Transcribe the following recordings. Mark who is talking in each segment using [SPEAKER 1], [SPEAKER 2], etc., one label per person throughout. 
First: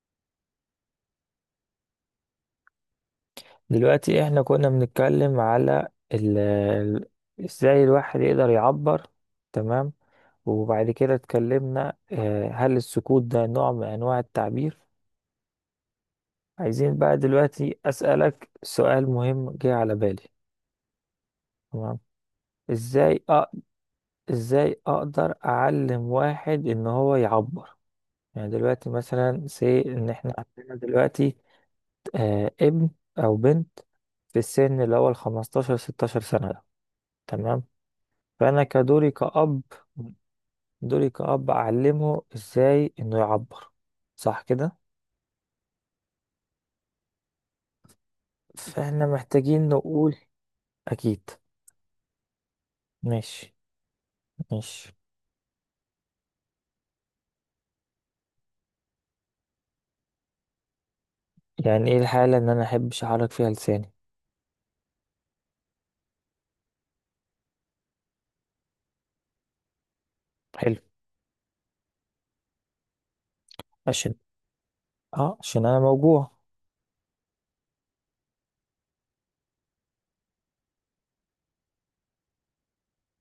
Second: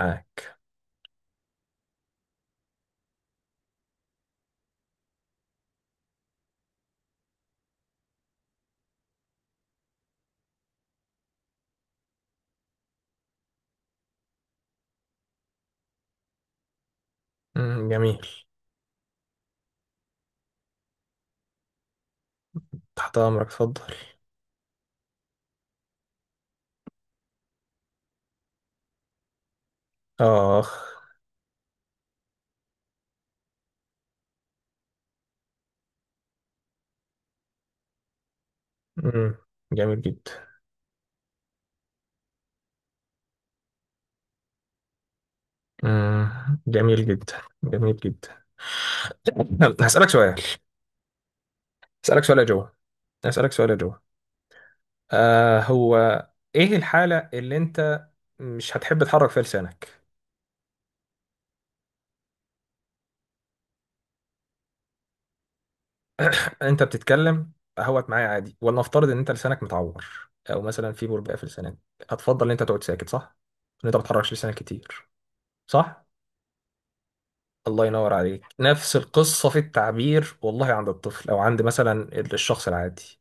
[SPEAKER 1] معاك.
[SPEAKER 2] دلوقتي احنا كنا بنتكلم على ال- ال- ازاي الواحد يقدر يعبر. تمام. وبعد كده اتكلمنا هل السكوت ده نوع من انواع التعبير؟ عايزين بقى دلوقتي
[SPEAKER 1] مم، جميل.
[SPEAKER 2] اسألك سؤال مهم جه على بالي. تمام.
[SPEAKER 1] تحت
[SPEAKER 2] ازاي أ...
[SPEAKER 1] أمرك، اتفضل.
[SPEAKER 2] ازاي اقدر اعلم واحد ان هو يعبر؟ يعني دلوقتي مثلا سي ان احنا
[SPEAKER 1] آخ.
[SPEAKER 2] عندنا دلوقتي ابن او بنت في السن اللي هو ال 15 16 سنة ده. تمام. فأنا كدوري
[SPEAKER 1] مم،
[SPEAKER 2] كأب،
[SPEAKER 1] جميل جدا.
[SPEAKER 2] دوري كأب أعلمه إزاي إنه يعبر، صح كده؟
[SPEAKER 1] مم، جميل جدا، جميل جدا.
[SPEAKER 2] فإحنا محتاجين
[SPEAKER 1] يلا، هسألك
[SPEAKER 2] نقول.
[SPEAKER 1] سؤال.
[SPEAKER 2] أكيد.
[SPEAKER 1] هسألك سؤال يا جو. هسألك
[SPEAKER 2] ماشي.
[SPEAKER 1] سؤال يا جو.
[SPEAKER 2] ماشي.
[SPEAKER 1] هو، إيه الحالة اللي أنت مش هتحب تحرك فيها لسانك؟
[SPEAKER 2] يعني إيه الحالة إن أنا أحبش أحرك فيها لساني؟
[SPEAKER 1] أنت بتتكلم أهوت معايا عادي، ولنفترض إن أنت لسانك متعور أو
[SPEAKER 2] حلو.
[SPEAKER 1] مثلا في بربقة في لسانك، هتفضل إن أنت تقعد ساكت صح؟ إن أنت ما
[SPEAKER 2] عشان
[SPEAKER 1] بتحركش لسانك كتير،
[SPEAKER 2] عشان أنا
[SPEAKER 1] صح؟
[SPEAKER 2] موجوع.
[SPEAKER 1] الله ينور عليك. نفس القصة في التعبير، والله، عند الطفل أو عند مثلا الشخص العادي.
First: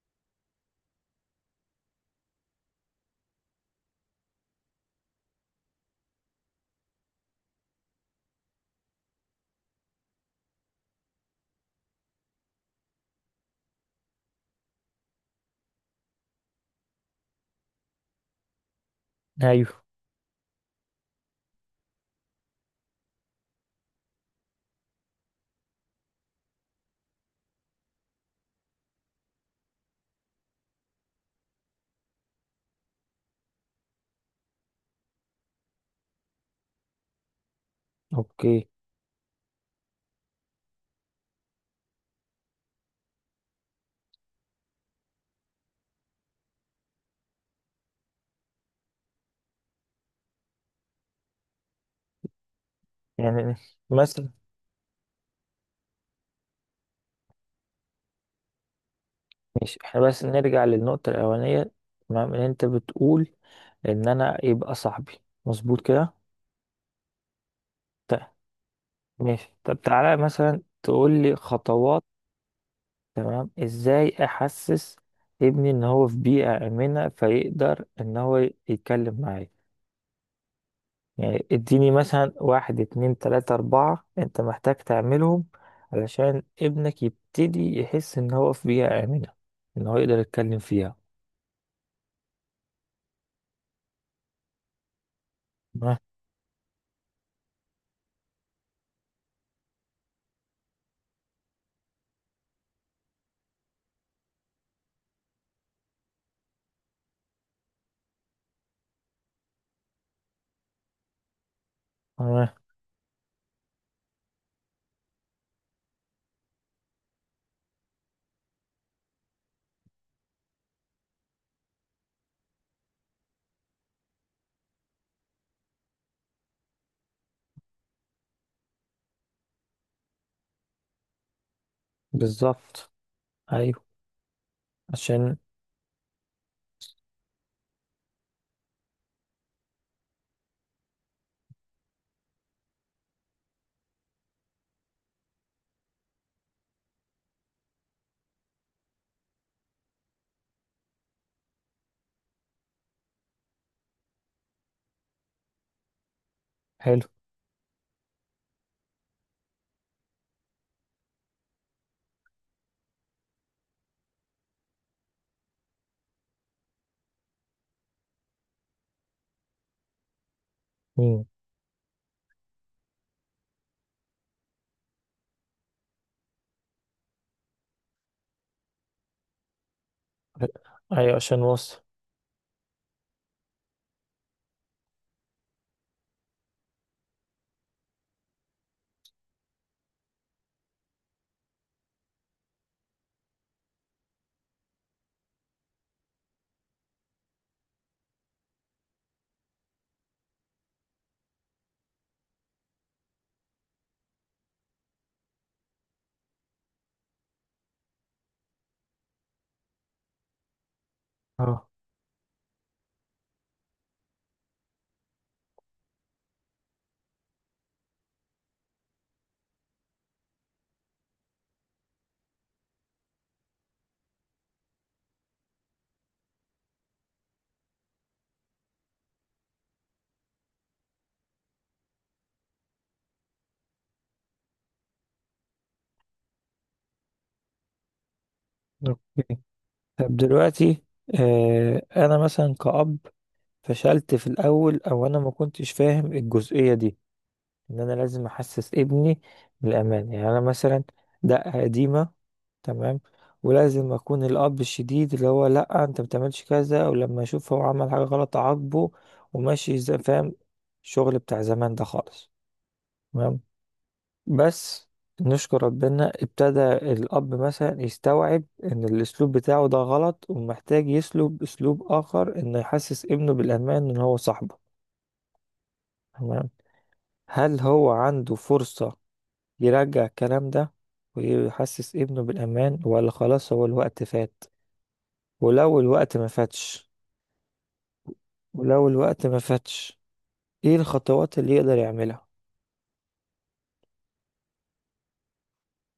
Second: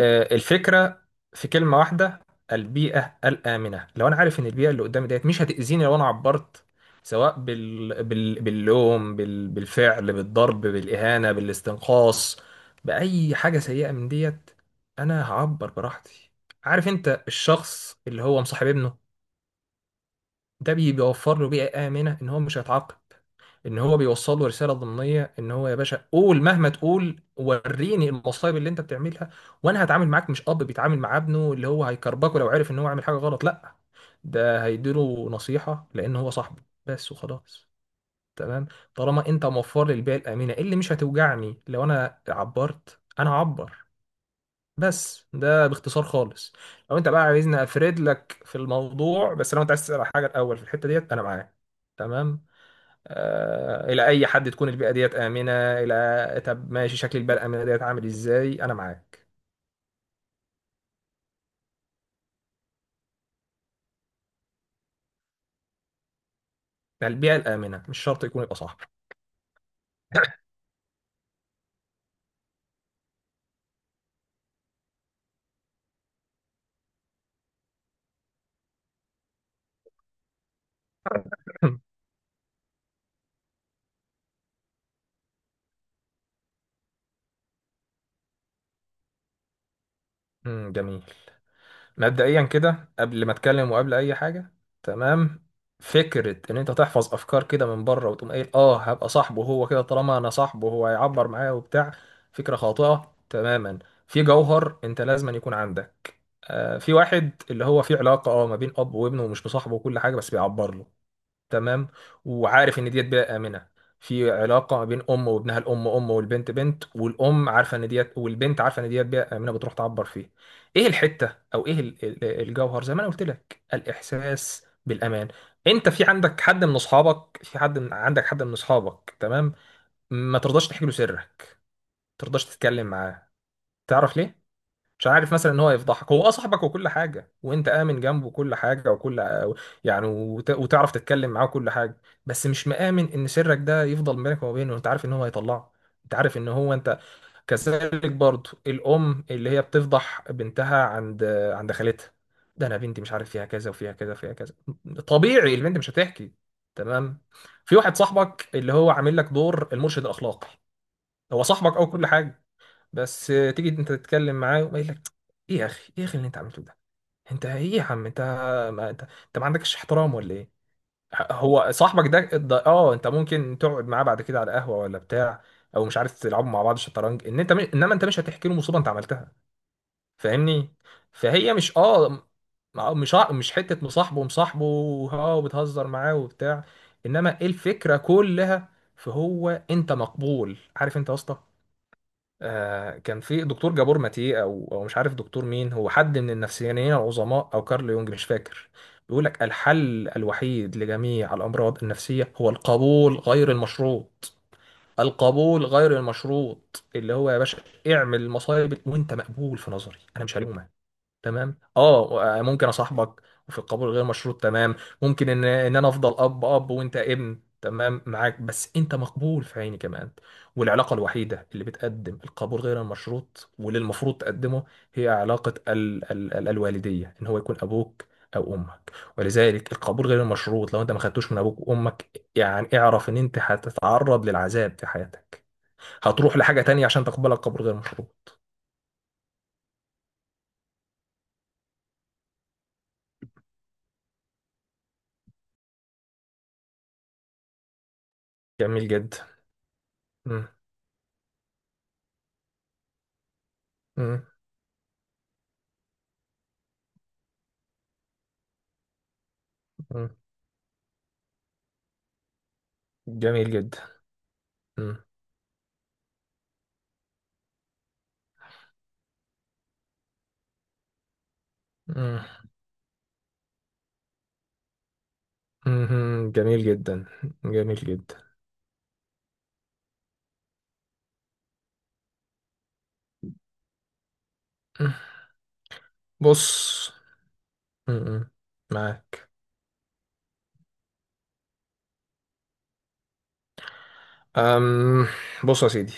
[SPEAKER 1] الفكرة في كلمة واحدة: البيئة الآمنة. لو أنا عارف إن البيئة اللي قدامي ديت مش هتأذيني لو أنا عبرت، سواء باللوم، بالفعل، بالضرب، بالإهانة، بالاستنقاص، بأي حاجة سيئة من ديت، أنا هعبر براحتي. عارف أنت الشخص اللي هو مصاحب ابنه
[SPEAKER 2] أيوه.
[SPEAKER 1] ده بيوفر له بيئة آمنة، إن هو مش هيتعاقب، ان هو بيوصل له رساله ضمنيه ان هو يا باشا قول، مهما تقول وريني المصايب اللي انت بتعملها، وانا هتعامل معاك، مش اب بيتعامل مع ابنه اللي هو هيكربكه لو عرف ان هو عامل حاجه غلط، لا، ده هيديله نصيحه لان هو صاحبه بس وخلاص. تمام.
[SPEAKER 2] أوكي.
[SPEAKER 1] طالما انت موفر لي البيئه الامنه، إيه اللي مش هتوجعني لو انا عبرت، انا هعبر. بس ده باختصار خالص، لو انت بقى عايزني افرد لك في الموضوع. بس لو انت عايز تسال على حاجه الاول في الحته ديت، انا معاك. تمام.
[SPEAKER 2] يعني
[SPEAKER 1] الى اي
[SPEAKER 2] مثلا.
[SPEAKER 1] حد تكون البيئه ديت امنه؟ الى، طب ماشي، شكل البيئه الامنه ديت عامل ازاي؟ انا معاك.
[SPEAKER 2] ماشي، إحنا بس نرجع للنقطة الأولانية. تمام، إن أنت بتقول إن أنا يبقى صاحبي، مظبوط كده؟
[SPEAKER 1] يعني البيئه الامنه مش
[SPEAKER 2] طيب.
[SPEAKER 1] شرط يكون يبقى صاحبي.
[SPEAKER 2] ماشي، طب تعالى مثلا تقول لي خطوات. تمام، ازاي احسس ابني ان هو في بيئة آمنة فيقدر ان هو يتكلم معايا؟ يعني اديني مثلا واحد، اتنين، تلاتة، اربعة انت محتاج تعملهم علشان ابنك يبتدي يحس ان هو في بيئة آمنة، ان هو يقدر يتكلم
[SPEAKER 1] مم،
[SPEAKER 2] فيها.
[SPEAKER 1] جميل. مبدئيا كده قبل ما اتكلم وقبل اي حاجه، تمام،
[SPEAKER 2] تمام.
[SPEAKER 1] فكره ان انت تحفظ افكار كده من بره وتقوم قايل اه هبقى صاحبه، هو كده طالما انا صاحبه هو هيعبر معايا وبتاع، فكره خاطئه تماما. في جوهر، انت لازم أن يكون عندك، في واحد اللي هو في علاقه اه ما بين اب وابنه ومش مصاحبه وكل حاجه، بس بيعبر له. تمام.
[SPEAKER 2] تمام.
[SPEAKER 1] وعارف ان ديت بيئه امنه. في علاقه ما بين ام وابنها، الام ام والبنت بنت، والام عارفه ان ديت، والبنت عارفه ان ديت بيئه امنه بتروح تعبر فيه. ايه الحته، او ايه الجوهر؟ زي ما انا قلت لك، الاحساس بالامان. انت في عندك حد من اصحابك، في حد من عندك حد من اصحابك، تمام، ما ترضاش تحكي له سرك، ما ترضاش تتكلم
[SPEAKER 2] بالظبط.
[SPEAKER 1] معاه.
[SPEAKER 2] ايوه
[SPEAKER 1] تعرف ليه؟ مش عارف
[SPEAKER 2] عشان.
[SPEAKER 1] مثلا ان هو يفضحك، هو اه صاحبك وكل حاجه، وانت امن جنبه كل حاجه وكل، يعني وتعرف تتكلم معاه وكل حاجه، بس مش مآمن ان سرك ده يفضل بينك وما بينه، انت عارف ان هو هيطلعه. انت عارف ان هو انت. كذلك برضه، الام اللي هي بتفضح بنتها عند، عند خالتها، ده انا بنتي مش عارف فيها كذا وفيها كذا وفيها كذا، طبيعي البنت مش هتحكي.
[SPEAKER 2] حلو.
[SPEAKER 1] تمام. في واحد صاحبك اللي هو عامل لك دور المرشد الاخلاقي، هو صاحبك او كل حاجه، بس تيجي انت تتكلم معاه ويقول لك: ايه يا اخي، ايه يا اخي اللي انت عملته ده، انت ايه يا عم، انت، ما انت, انت ما عندكش احترام ولا ايه؟
[SPEAKER 2] مم.
[SPEAKER 1] هو صاحبك ده اه، انت ممكن تقعد معاه بعد كده على قهوه ولا بتاع، او مش عارف تلعبوا مع بعض شطرنج، ان انت انما انت مش هتحكي له مصيبه انت عملتها. فاهمني؟
[SPEAKER 2] ايوه عشان
[SPEAKER 1] فهي مش
[SPEAKER 2] وصل.
[SPEAKER 1] اه مش حته مصاحبه مصاحبه، اه وبتهزر معاه وبتاع، انما إيه الفكره كلها؟ فهو، انت مقبول. عارف انت يا اسطى، كان في دكتور جابور ماتيه، او مش عارف دكتور مين، هو حد من النفسيانيين العظماء، او كارل يونج مش فاكر، بيقول لك الحل الوحيد لجميع الامراض النفسيه هو القبول غير المشروط. القبول غير المشروط اللي هو يا باشا اعمل المصايب وانت مقبول في نظري، انا مش هلومك، تمام،
[SPEAKER 2] اه.
[SPEAKER 1] اه ممكن اصاحبك وفي القبول غير مشروط، تمام، ممكن ان ان انا افضل اب وانت ابن، تمام معاك، بس انت مقبول في عيني كمان. والعلاقه الوحيده اللي بتقدم القبول غير المشروط واللي المفروض تقدمه، هي علاقه ال ال ال الوالديه، ان هو يكون ابوك او امك. ولذلك القبول غير المشروط لو انت ما خدتوش من ابوك وامك، يعني اعرف ان انت هتتعرض للعذاب في حياتك، هتروح لحاجه تانية عشان تقبلك قبول غير مشروط.
[SPEAKER 2] اوكي، طب دلوقتي انا مثلا كأب فشلت في الاول، او انا ما كنتش فاهم الجزئيه دي، ان انا لازم احسس
[SPEAKER 1] جميل
[SPEAKER 2] ابني
[SPEAKER 1] جدا.
[SPEAKER 2] بالامان. يعني انا
[SPEAKER 1] مم.
[SPEAKER 2] مثلا دقه قديمه، تمام، ولازم
[SPEAKER 1] مم.
[SPEAKER 2] اكون الاب الشديد اللي هو لا انت ما بتعملش كذا، ولما اشوف هو عمل حاجه غلط اعاقبه، وماشي زي،
[SPEAKER 1] مم.
[SPEAKER 2] فاهم؟ الشغل بتاع زمان ده خالص. تمام.
[SPEAKER 1] جميل جدا.
[SPEAKER 2] بس
[SPEAKER 1] مم.
[SPEAKER 2] نشكر ربنا ابتدى الاب مثلا يستوعب ان الاسلوب بتاعه ده غلط، ومحتاج يسلب اسلوب
[SPEAKER 1] مم.
[SPEAKER 2] اخر انه يحسس ابنه بالامان، ان هو صاحبه.
[SPEAKER 1] مم.
[SPEAKER 2] تمام.
[SPEAKER 1] جميل جدا،
[SPEAKER 2] هل
[SPEAKER 1] جميل
[SPEAKER 2] هو
[SPEAKER 1] جدا.
[SPEAKER 2] عنده فرصة يرجع الكلام ده، ويحسس ابنه بالأمان، ولا خلاص هو الوقت فات؟
[SPEAKER 1] مم.
[SPEAKER 2] ولو الوقت ما
[SPEAKER 1] بص.
[SPEAKER 2] فاتش.
[SPEAKER 1] مم.
[SPEAKER 2] ولو الوقت
[SPEAKER 1] معاك.
[SPEAKER 2] ما فاتش، ايه الخطوات اللي يقدر يعملها؟
[SPEAKER 1] أم بص يا سيدي،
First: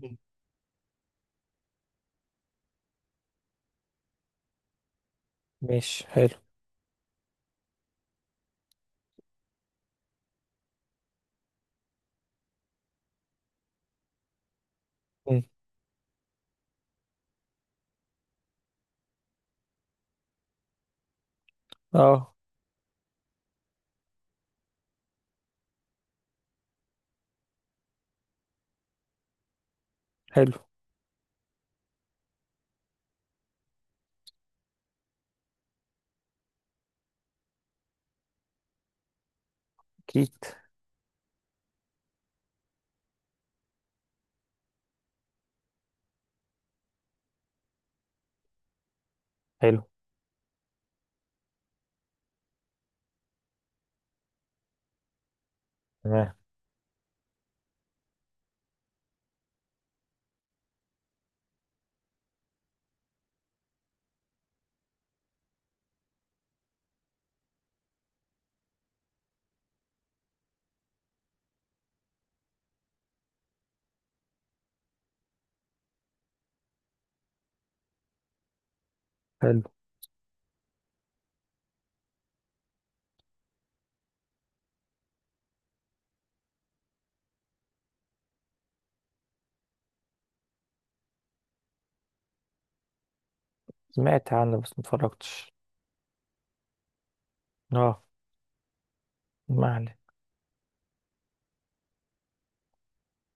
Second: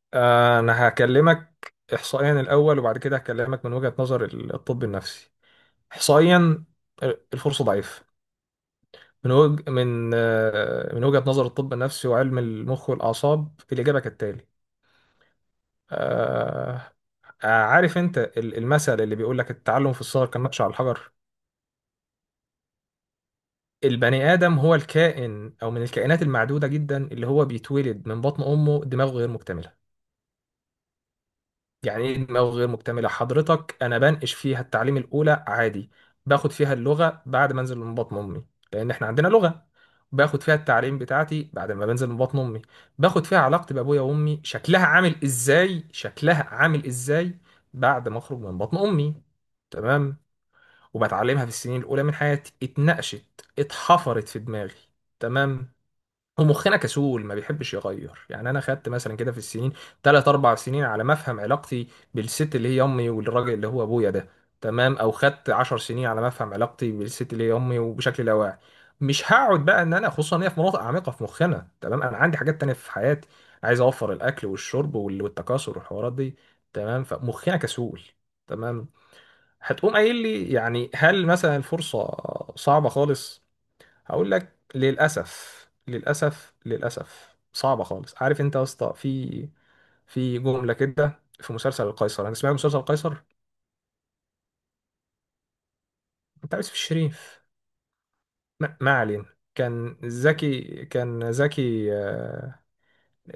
[SPEAKER 2] مم.
[SPEAKER 1] أنا هكلمك إحصائيا الأول، وبعد كده هكلمك من وجهة نظر الطب النفسي.
[SPEAKER 2] مش حلو.
[SPEAKER 1] إحصائيا، الفرصة ضعيفة. من من وجهة نظر الطب النفسي وعلم المخ والأعصاب، الإجابة كالتالي.
[SPEAKER 2] مم.
[SPEAKER 1] آه، عارف أنت المثل اللي بيقول لك التعلم في الصغر كالنقش على الحجر؟
[SPEAKER 2] اه.
[SPEAKER 1] البني آدم هو الكائن، أو من الكائنات المعدودة جدا اللي هو بيتولد من بطن أمه دماغه غير مكتملة.
[SPEAKER 2] حلو.
[SPEAKER 1] يعني إيه دماغه غير مكتملة؟ حضرتك أنا بنقش فيها التعليم الأولى عادي، باخد فيها اللغة بعد ما أنزل من بطن أمي، لأن إحنا عندنا لغة،
[SPEAKER 2] اكيد.
[SPEAKER 1] باخد فيها التعليم بتاعتي بعد ما بنزل من بطن أمي، باخد فيها علاقتي بأبويا وأمي شكلها عامل إزاي، شكلها عامل إزاي بعد ما أخرج من بطن أمي.
[SPEAKER 2] حلو.
[SPEAKER 1] تمام. وبتعلمها في السنين الأولى من حياتي، اتنقشت، اتحفرت في دماغي. تمام.
[SPEAKER 2] تمام.
[SPEAKER 1] ومخنا كسول ما بيحبش يغير. يعني انا خدت مثلا كده في السنين، تلات اربع سنين على ما افهم علاقتي بالست اللي هي امي والراجل اللي هو ابويا ده، تمام، او خدت عشر سنين على ما افهم علاقتي بالست اللي هي امي. وبشكل لا واعي مش هقعد بقى، ان انا خصوصا ان هي في مناطق عميقه في مخنا. تمام. انا عندي حاجات تانية في حياتي، عايز اوفر الاكل والشرب والتكاثر والحوارات دي، تمام، فمخنا كسول. تمام.
[SPEAKER 2] حلو.
[SPEAKER 1] هتقوم قايل لي يعني هل مثلا الفرصه صعبه خالص؟ هقول لك للأسف. للأسف، صعبة خالص. عارف انت يا اسطى في في جملة كده في مسلسل القيصر، انا سمعت مسلسل القيصر
[SPEAKER 2] سمعت عنه بس متفرجتش.
[SPEAKER 1] بتاع يوسف الشريف،
[SPEAKER 2] اه.
[SPEAKER 1] ما علينا،
[SPEAKER 2] ما عليه.
[SPEAKER 1] كان زكي،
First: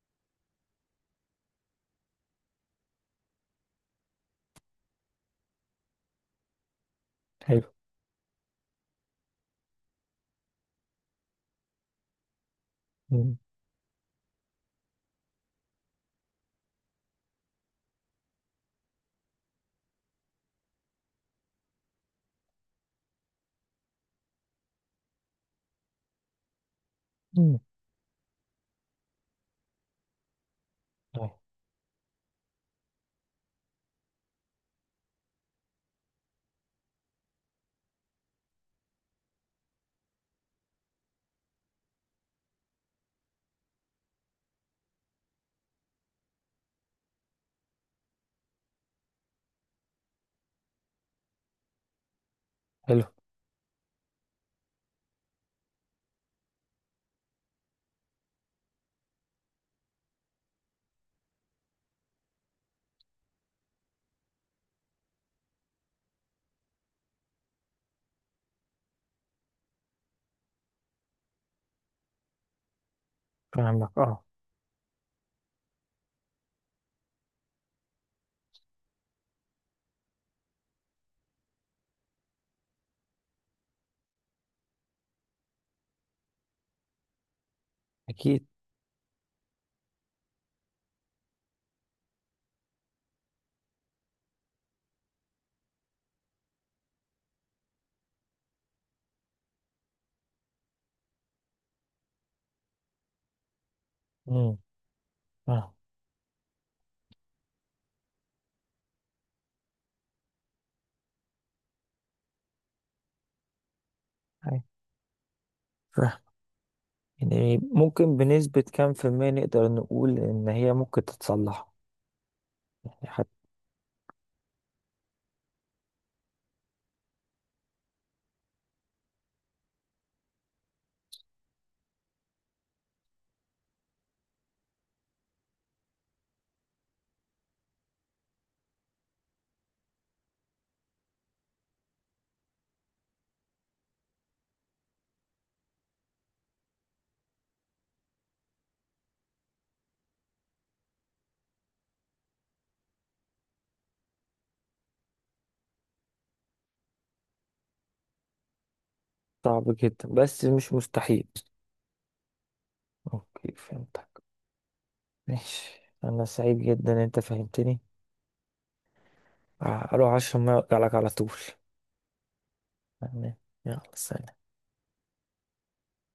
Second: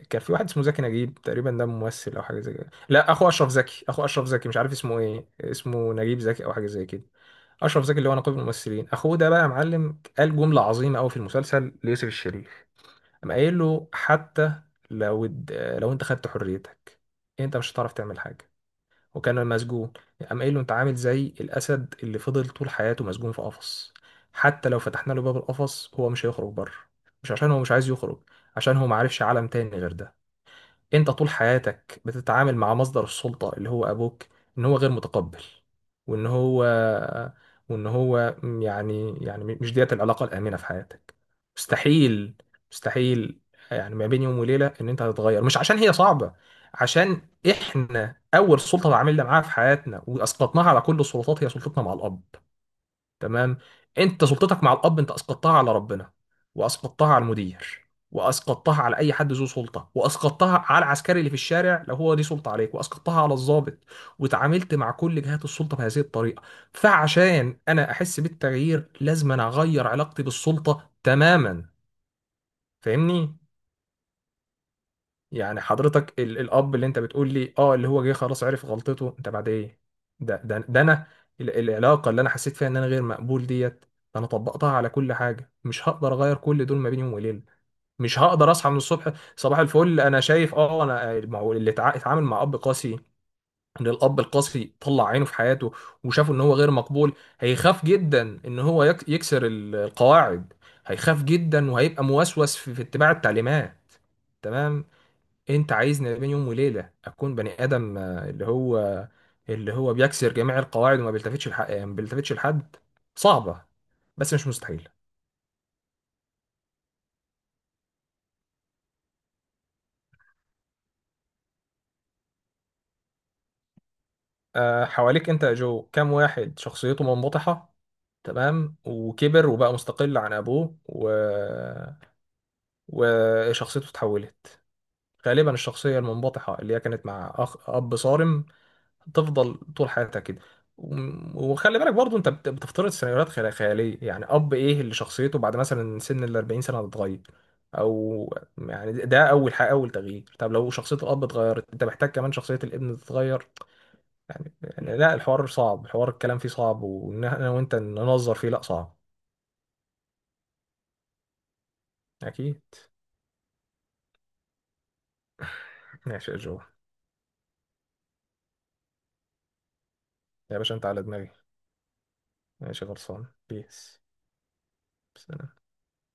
[SPEAKER 1] كان في واحد اسمه زكي نجيب تقريبا، ده ممثل او حاجه زي كده، لا، اخو اشرف زكي، مش عارف اسمه ايه، اسمه نجيب زكي او حاجه زي كده.
[SPEAKER 2] حلو.
[SPEAKER 1] اشرف زكي اللي هو نقيب الممثلين، اخوه ده بقى يا معلم قال جمله عظيمه قوي في المسلسل ليوسف الشريف. قام
[SPEAKER 2] مم.
[SPEAKER 1] قايل له: حتى لو الد- لو انت خدت حريتك، انت مش هتعرف تعمل حاجه. وكان مسجون. قام قايل له: انت عامل زي الاسد اللي فضل طول حياته مسجون في قفص، حتى لو فتحنا له باب القفص هو مش هيخرج بره، مش عشان
[SPEAKER 2] مم.
[SPEAKER 1] هو مش عايز يخرج، عشان هو معرفش عالم تاني غير ده. انت طول
[SPEAKER 2] طيب.
[SPEAKER 1] حياتك بتتعامل مع مصدر السلطة اللي هو ابوك، ان هو غير متقبل، وان هو وان هو، مش ديت العلاقة الآمنة في حياتك. مستحيل. مستحيل. يعني ما بين يوم وليلة ان انت هتتغير، مش عشان هي صعبة، عشان احنا اول سلطة تعاملنا معاها في حياتنا واسقطناها على كل السلطات، هي سلطتنا مع الاب.
[SPEAKER 2] حلو.
[SPEAKER 1] تمام. انت سلطتك مع الاب انت اسقطتها على ربنا، واسقطتها على المدير، واسقطتها على اي حد ذو سلطه، واسقطتها على العسكري اللي في الشارع لو هو ليه سلطه عليك، واسقطتها على الضابط، وتعاملت مع كل جهات السلطه بهذه الطريقه. فعشان انا احس بالتغيير لازم انا اغير علاقتي بالسلطه تماما. فاهمني؟
[SPEAKER 2] فاهمك اه.
[SPEAKER 1] يعني حضرتك الاب اللي انت بتقول لي اه اللي هو جه خلاص عرف غلطته انت بعد ايه، ده انا العلاقه اللي انا حسيت فيها ان انا غير مقبول ديت، انا طبقتها على كل حاجه، مش هقدر اغير كل دول ما بين يوم وليله. مش
[SPEAKER 2] اكيد.
[SPEAKER 1] هقدر اصحى من الصبح صباح الفل انا شايف اه انا، ما هو اللي اتعامل مع اب قاسي، ان الاب القاسي طلع عينه في حياته وشافه ان هو غير مقبول، هيخاف جدا ان هو يكسر القواعد، هيخاف جدا وهيبقى موسوس في اتباع التعليمات.
[SPEAKER 2] مم.
[SPEAKER 1] تمام. انت
[SPEAKER 2] اه.
[SPEAKER 1] عايزني بين يوم وليله اكون بني ادم، اللي هو بيكسر جميع القواعد، وما بيلتفتش لحق، ما بيلتفتش لحد. صعبه بس مش مستحيل.
[SPEAKER 2] أيوة. يعني ممكن بنسبة كام في المية نقدر نقول إن هي ممكن تتصلح؟ يعني حتى.
[SPEAKER 1] حواليك انت يا جو كام واحد شخصيته منبطحه، تمام، وكبر وبقى مستقل عن ابوه وشخصيته اتحولت؟ غالبا الشخصيه المنبطحه اللي هي كانت مع اخ اب صارم تفضل طول حياتك كده. وخلي بالك برضو انت بتفترض سيناريوهات خياليه. يعني اب ايه اللي شخصيته بعد مثلا سن ال 40 سنه هتتغير؟ او يعني ده ده اول حاجه، اول تغيير. طب لو شخصيه الاب اتغيرت انت محتاج كمان شخصيه الابن تتغير. يعني لا، الحوار صعب، الحوار الكلام فيه صعب، وان انا وانت ننظر فيه لا صعب.
[SPEAKER 2] صعب جدا بس مش مستحيل.
[SPEAKER 1] اكيد.
[SPEAKER 2] أوكي فهمتك. ماشي، أنا
[SPEAKER 1] ماشي يا
[SPEAKER 2] سعيد
[SPEAKER 1] جو.
[SPEAKER 2] جدا إن أنت فهمتني. أروح أشرب مية
[SPEAKER 1] يا باشا
[SPEAKER 2] وأرجع
[SPEAKER 1] انت
[SPEAKER 2] لك
[SPEAKER 1] على
[SPEAKER 2] على طول.
[SPEAKER 1] دماغي. ماشي، غلصان
[SPEAKER 2] يعني. يلا
[SPEAKER 1] بيس.
[SPEAKER 2] سلام.
[SPEAKER 1] سلام.